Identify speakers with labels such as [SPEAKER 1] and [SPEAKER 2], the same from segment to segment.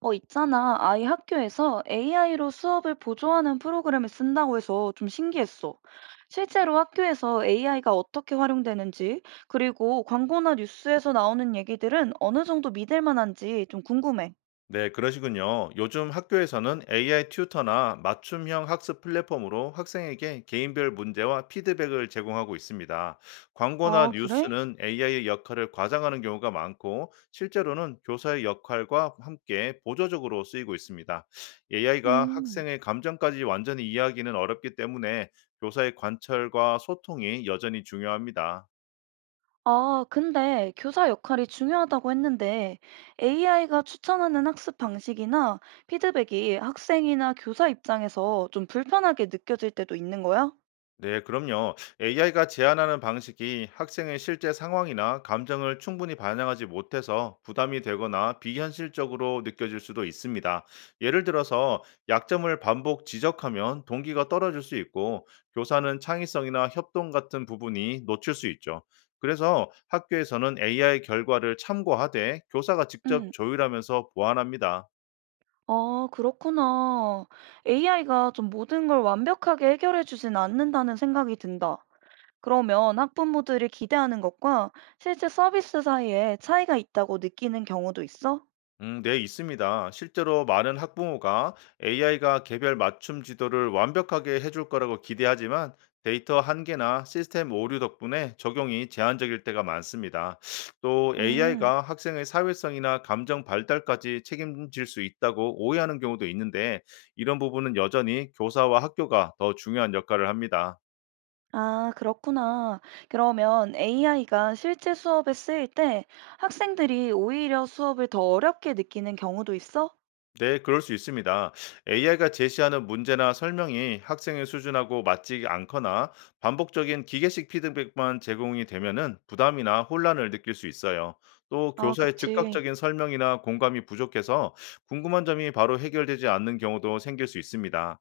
[SPEAKER 1] 있잖아. 아이 학교에서 AI로 수업을 보조하는 프로그램을 쓴다고 해서 좀 신기했어. 실제로 학교에서 AI가 어떻게 활용되는지, 그리고 광고나 뉴스에서 나오는 얘기들은 어느 정도 믿을 만한지 좀 궁금해.
[SPEAKER 2] 네, 그러시군요. 요즘 학교에서는 AI 튜터나 맞춤형 학습 플랫폼으로 학생에게 개인별 문제와 피드백을 제공하고 있습니다. 광고나
[SPEAKER 1] 아, 그래?
[SPEAKER 2] 뉴스는 AI의 역할을 과장하는 경우가 많고, 실제로는 교사의 역할과 함께 보조적으로 쓰이고 있습니다. AI가
[SPEAKER 1] 음.
[SPEAKER 2] 학생의 감정까지 완전히 이해하기는 어렵기 때문에 교사의 관찰과 소통이 여전히 중요합니다.
[SPEAKER 1] 아, 근데 교사 역할이 중요하다고 했는데 AI가 추천하는 학습 방식이나 피드백이 학생이나 교사 입장에서 좀 불편하게 느껴질 때도 있는 거야?
[SPEAKER 2] 네, 그럼요. AI가 제안하는 방식이 학생의 실제 상황이나 감정을 충분히 반영하지 못해서 부담이 되거나 비현실적으로 느껴질 수도 있습니다. 예를 들어서 약점을 반복 지적하면 동기가 떨어질 수 있고 교사는 창의성이나 협동 같은 부분이 놓칠 수 있죠. 그래서 학교에서는 AI 결과를 참고하되 교사가 직접
[SPEAKER 1] 음.
[SPEAKER 2] 조율하면서 보완합니다.
[SPEAKER 1] 아, 그렇구나. AI가 좀 모든 걸 완벽하게 해결해 주진 않는다는 생각이 든다. 그러면 학부모들이 기대하는 것과 실제 서비스 사이에 차이가 있다고 느끼는 경우도 있어?
[SPEAKER 2] 네, 있습니다. 실제로 많은 학부모가 AI가 개별 맞춤 지도를 완벽하게 해줄 거라고 기대하지만 데이터 한계나 시스템 오류 덕분에 적용이 제한적일 때가 많습니다. 또
[SPEAKER 1] 음,
[SPEAKER 2] AI가 학생의 사회성이나 감정 발달까지 책임질 수 있다고 오해하는 경우도 있는데 이런 부분은 여전히 교사와 학교가 더 중요한 역할을 합니다.
[SPEAKER 1] 아, 그렇구나. 그러면 AI가 실제 수업에 쓰일 때 학생들이 오히려 수업을 더 어렵게 느끼는 경우도 있어?
[SPEAKER 2] 네, 그럴 수 있습니다. AI가 제시하는 문제나 설명이 학생의 수준하고 맞지 않거나 반복적인 기계식 피드백만 제공이 되면은 부담이나 혼란을 느낄 수 있어요. 또
[SPEAKER 1] 아,
[SPEAKER 2] 교사의
[SPEAKER 1] 그치.
[SPEAKER 2] 즉각적인 설명이나 공감이 부족해서 궁금한 점이 바로 해결되지 않는 경우도 생길 수 있습니다.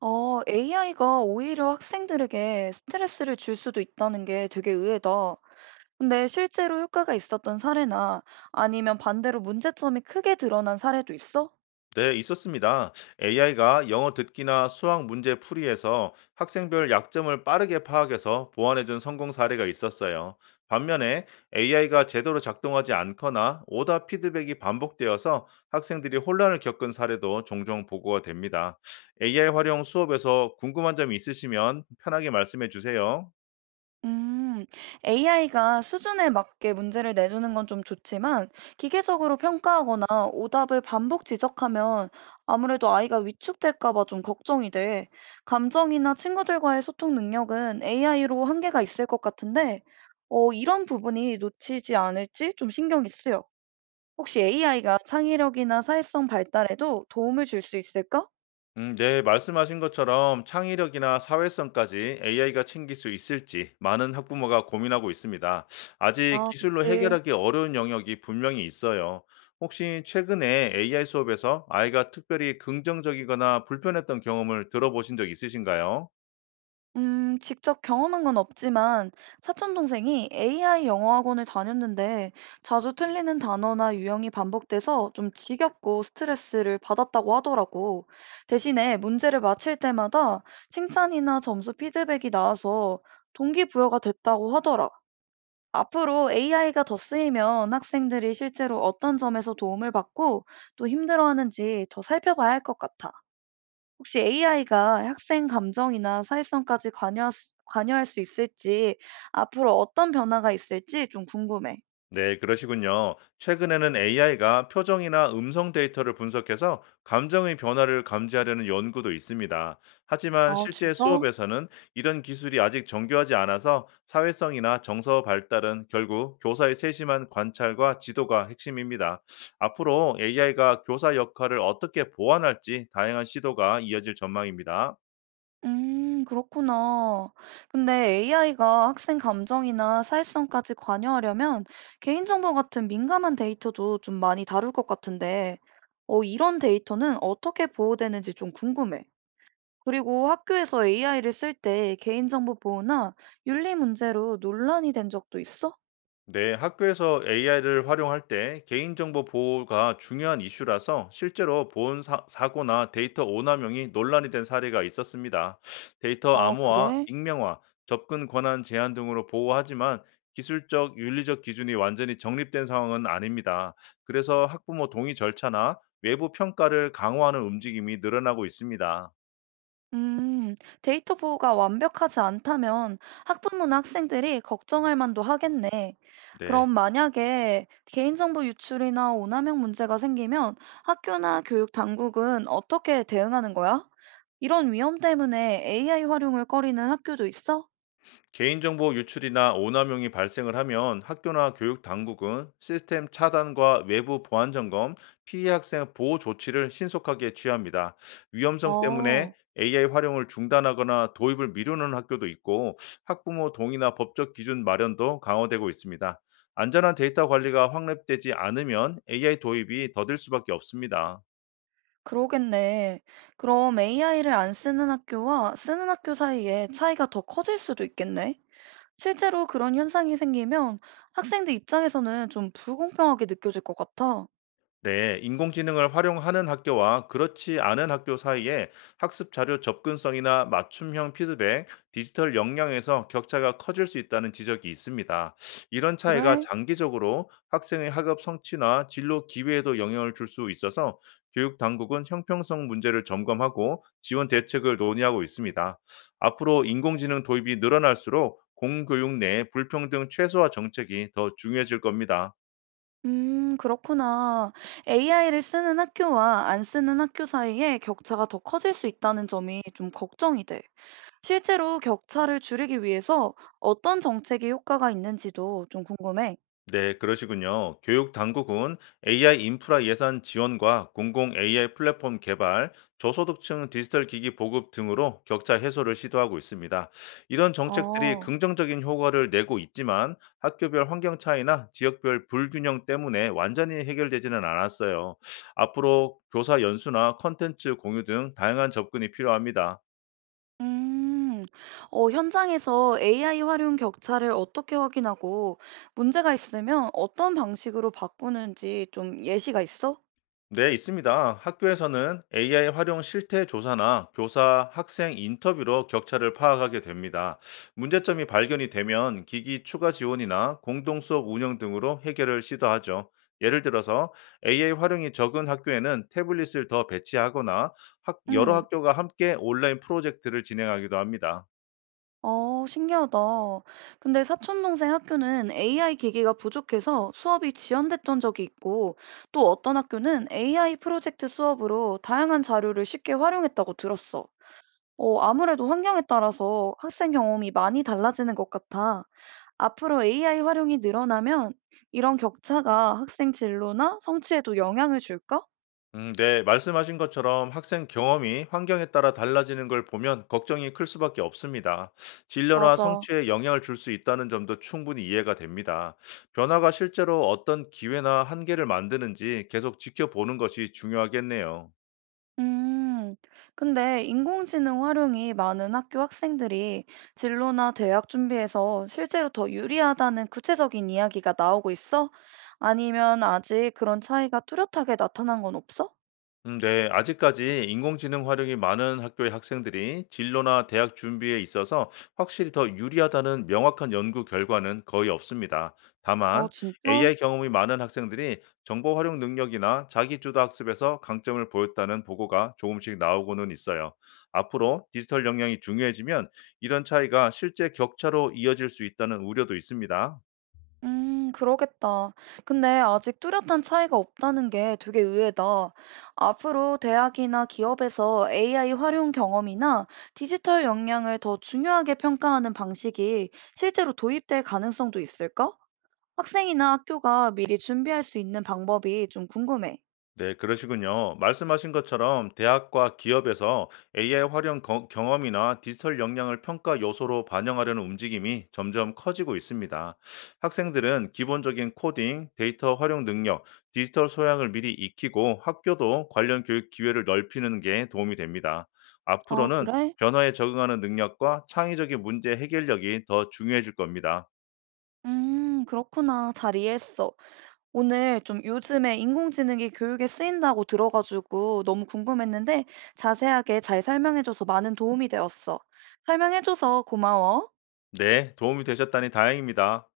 [SPEAKER 1] AI가 오히려 학생들에게 스트레스를 줄 수도 있다는 게 되게 의외다. 근데 실제로 효과가 있었던 사례나 아니면 반대로 문제점이 크게 드러난 사례도 있어?
[SPEAKER 2] 네, 있었습니다. AI가 영어 듣기나 수학 문제 풀이에서 학생별 약점을 빠르게 파악해서 보완해준 성공 사례가 있었어요. 반면에 AI가 제대로 작동하지 않거나 오답 피드백이 반복되어서 학생들이 혼란을 겪은 사례도 종종 보고가 됩니다. AI 활용 수업에서 궁금한 점이 있으시면 편하게 말씀해 주세요.
[SPEAKER 1] 음, AI가 수준에 맞게 문제를 내주는 건 좀 좋지만 기계적으로 평가하거나 오답을 반복 지적하면 아무래도 아이가 위축될까 봐 좀 걱정이 돼. 감정이나 친구들과의 소통 능력은 AI로 한계가 있을 것 같은데, 이런 부분이 놓치지 않을지 좀 신경이 쓰여. 혹시 AI가 창의력이나 사회성 발달에도 도움을 줄 수 있을까?
[SPEAKER 2] 네, 말씀하신 것처럼 창의력이나 사회성까지 AI가 챙길 수 있을지 많은 학부모가 고민하고 있습니다. 아직
[SPEAKER 1] 아,
[SPEAKER 2] 기술로
[SPEAKER 1] 그치.
[SPEAKER 2] 해결하기 어려운 영역이 분명히 있어요. 혹시 최근에 AI 수업에서 아이가 특별히 긍정적이거나 불편했던 경험을 들어보신 적 있으신가요?
[SPEAKER 1] 직접 경험한 건 없지만 사촌 동생이 AI 영어 학원을 다녔는데 자주 틀리는 단어나 유형이 반복돼서 좀 지겹고 스트레스를 받았다고 하더라고. 대신에 문제를 맞힐 때마다 칭찬이나 점수 피드백이 나와서 동기부여가 됐다고 하더라. 앞으로 AI가 더 쓰이면 학생들이 실제로 어떤 점에서 도움을 받고 또 힘들어하는지 더 살펴봐야 할 것 같아. 혹시 AI가 학생 감정이나 사회성까지 관여할 수 있을지, 앞으로 어떤 변화가 있을지 좀 궁금해.
[SPEAKER 2] 네, 그러시군요. 최근에는 AI가 표정이나 음성 데이터를 분석해서 감정의 변화를 감지하려는 연구도 있습니다. 하지만
[SPEAKER 1] 아,
[SPEAKER 2] 실제
[SPEAKER 1] 진짜?
[SPEAKER 2] 수업에서는 이런 기술이 아직 정교하지 않아서 사회성이나 정서 발달은 결국 교사의 세심한 관찰과 지도가 핵심입니다. 앞으로 AI가 교사 역할을 어떻게 보완할지 다양한 시도가 이어질 전망입니다.
[SPEAKER 1] 그렇구나. 근데 AI가 학생 감정이나 사회성까지 관여하려면 개인정보 같은 민감한 데이터도 좀 많이 다룰 것 같은데, 이런 데이터는 어떻게 보호되는지 좀 궁금해. 그리고 학교에서 AI를 쓸 때 개인정보 보호나 윤리 문제로 논란이 된 적도 있어?
[SPEAKER 2] 네, 학교에서 AI를 활용할 때 개인정보 보호가 중요한 이슈라서 실제로 보안 고나 데이터 오남용이 논란이 된 사례가 있었습니다. 데이터
[SPEAKER 1] 아,
[SPEAKER 2] 암호화,
[SPEAKER 1] 그래?
[SPEAKER 2] 익명화, 접근 권한 제한 등으로 보호하지만 기술적, 윤리적 기준이 완전히 정립된 상황은 아닙니다. 그래서 학부모 동의 절차나 외부 평가를 강화하는 움직임이 늘어나고 있습니다.
[SPEAKER 1] 음, 데이터 보호가 완벽하지 않다면 학부모나 학생들이 걱정할 만도 하겠네.
[SPEAKER 2] 네.
[SPEAKER 1] 그럼 만약에 개인정보 유출이나 오남용 문제가 생기면 학교나 교육 당국은 어떻게 대응하는 거야? 이런 위험 때문에 AI 활용을 꺼리는 학교도 있어?
[SPEAKER 2] 개인정보 유출이나 오남용이 발생을 하면 학교나 교육 당국은 시스템 차단과 외부 보안 점검, 피해 학생 보호 조치를 신속하게 취합니다. 위험성 때문에
[SPEAKER 1] 어,
[SPEAKER 2] AI 활용을 중단하거나 도입을 미루는 학교도 있고 학부모 동의나 법적 기준 마련도 강화되고 있습니다. 안전한 데이터 관리가 확립되지 않으면 AI 도입이 더딜 수밖에 없습니다.
[SPEAKER 1] 그러겠네. 그럼 AI를 안 쓰는 학교와 쓰는 학교 사이에 차이가 더 커질 수도 있겠네. 실제로 그런 현상이 생기면 학생들 입장에서는 좀 불공평하게 느껴질 것 같아.
[SPEAKER 2] 네, 인공지능을 활용하는 학교와 그렇지 않은 학교 사이에 학습 자료 접근성이나 맞춤형 피드백, 디지털 역량에서 격차가 커질 수 있다는 지적이 있습니다. 이런 차이가
[SPEAKER 1] 그래?
[SPEAKER 2] 장기적으로 학생의 학업 성취나 진로 기회에도 영향을 줄 수 있어서 교육 당국은 형평성 문제를 점검하고 지원 대책을 논의하고 있습니다. 앞으로 인공지능 도입이 늘어날수록 공교육 내 불평등 최소화 정책이 더 중요해질 겁니다.
[SPEAKER 1] 그렇구나. AI를 쓰는 학교와 안 쓰는 학교 사이에 격차가 더 커질 수 있다는 점이 좀 걱정이 돼. 실제로 격차를 줄이기 위해서 어떤 정책이 효과가 있는지도 좀 궁금해.
[SPEAKER 2] 네, 그러시군요. 교육 당국은 AI 인프라 예산 지원과 공공 AI 플랫폼 개발, 저소득층 디지털 기기 보급 등으로 격차 해소를 시도하고 있습니다. 이런 정책들이
[SPEAKER 1] 어,
[SPEAKER 2] 긍정적인 효과를 내고 있지만 학교별 환경 차이나 지역별 불균형 때문에 완전히 해결되지는 않았어요. 앞으로 교사 연수나 컨텐츠 공유 등 다양한 접근이 필요합니다.
[SPEAKER 1] 음, 현장에서 AI 활용 격차를 어떻게 확인하고 문제가 있으면 어떤 방식으로 바꾸는지 좀 예시가 있어?
[SPEAKER 2] 네, 있습니다. 학교에서는 AI 활용 실태 조사나 교사, 학생 인터뷰로 격차를 파악하게 됩니다. 문제점이 발견이 되면 기기 추가 지원이나 공동 수업 운영 등으로 해결을 시도하죠. 예를 들어서 AI 활용이 적은 학교에는 태블릿을 더 배치하거나 여러
[SPEAKER 1] 응,
[SPEAKER 2] 학교가 함께 온라인 프로젝트를 진행하기도 합니다.
[SPEAKER 1] 신기하다. 근데 사촌 동생 학교는 AI 기기가 부족해서 수업이 지연됐던 적이 있고, 또 어떤 학교는 AI 프로젝트 수업으로 다양한 자료를 쉽게 활용했다고 들었어. 아무래도 환경에 따라서 학생 경험이 많이 달라지는 것 같아. 앞으로 AI 활용이 늘어나면 이런 격차가 학생 진로나 성취에도 영향을 줄까?
[SPEAKER 2] 네, 말씀하신 것처럼 학생 경험이 환경에 따라 달라지는 걸 보면 걱정이 클 수밖에 없습니다. 진로나
[SPEAKER 1] 맞아.
[SPEAKER 2] 성취에 영향을 줄 수 있다는 점도 충분히 이해가 됩니다. 변화가 실제로 어떤 기회나 한계를 만드는지 계속 지켜보는 것이 중요하겠네요.
[SPEAKER 1] 음, 근데 인공지능 활용이 많은 학교 학생들이 진로나 대학 준비에서 실제로 더 유리하다는 구체적인 이야기가 나오고 있어? 아니면 아직 그런 차이가 뚜렷하게 나타난 건 없어?
[SPEAKER 2] 네, 아직까지 인공지능 활용이 많은 학교의 학생들이 진로나 대학 준비에 있어서 확실히 더 유리하다는 명확한 연구 결과는 거의 없습니다. 다만,
[SPEAKER 1] 아, 진짜?
[SPEAKER 2] AI 경험이 많은 학생들이 정보 활용 능력이나 자기주도 학습에서 강점을 보였다는 보고가 조금씩 나오고는 있어요. 앞으로 디지털 역량이 중요해지면 이런 차이가 실제 격차로 이어질 수 있다는 우려도 있습니다.
[SPEAKER 1] 그러겠다. 근데 아직 뚜렷한 차이가 없다는 게 되게 의외다. 앞으로 대학이나 기업에서 AI 활용 경험이나 디지털 역량을 더 중요하게 평가하는 방식이 실제로 도입될 가능성도 있을까? 학생이나 학교가 미리 준비할 수 있는 방법이 좀 궁금해.
[SPEAKER 2] 네, 그러시군요. 말씀하신 것처럼 대학과 기업에서 AI 활용 경험이나 디지털 역량을 평가 요소로 반영하려는 움직임이 점점 커지고 있습니다. 학생들은 기본적인 코딩, 데이터 활용 능력, 디지털 소양을 미리 익히고 학교도 관련 교육 기회를 넓히는 게 도움이 됩니다.
[SPEAKER 1] 아,
[SPEAKER 2] 앞으로는
[SPEAKER 1] 그래?
[SPEAKER 2] 변화에 적응하는 능력과 창의적인 문제 해결력이 더 중요해질 겁니다.
[SPEAKER 1] 그렇구나. 잘 이해했어. 오늘 좀 요즘에 인공지능이 교육에 쓰인다고 들어가지고 너무 궁금했는데 자세하게 잘 설명해줘서 많은 도움이 되었어. 설명해줘서 고마워.
[SPEAKER 2] 네, 도움이 되셨다니 다행입니다.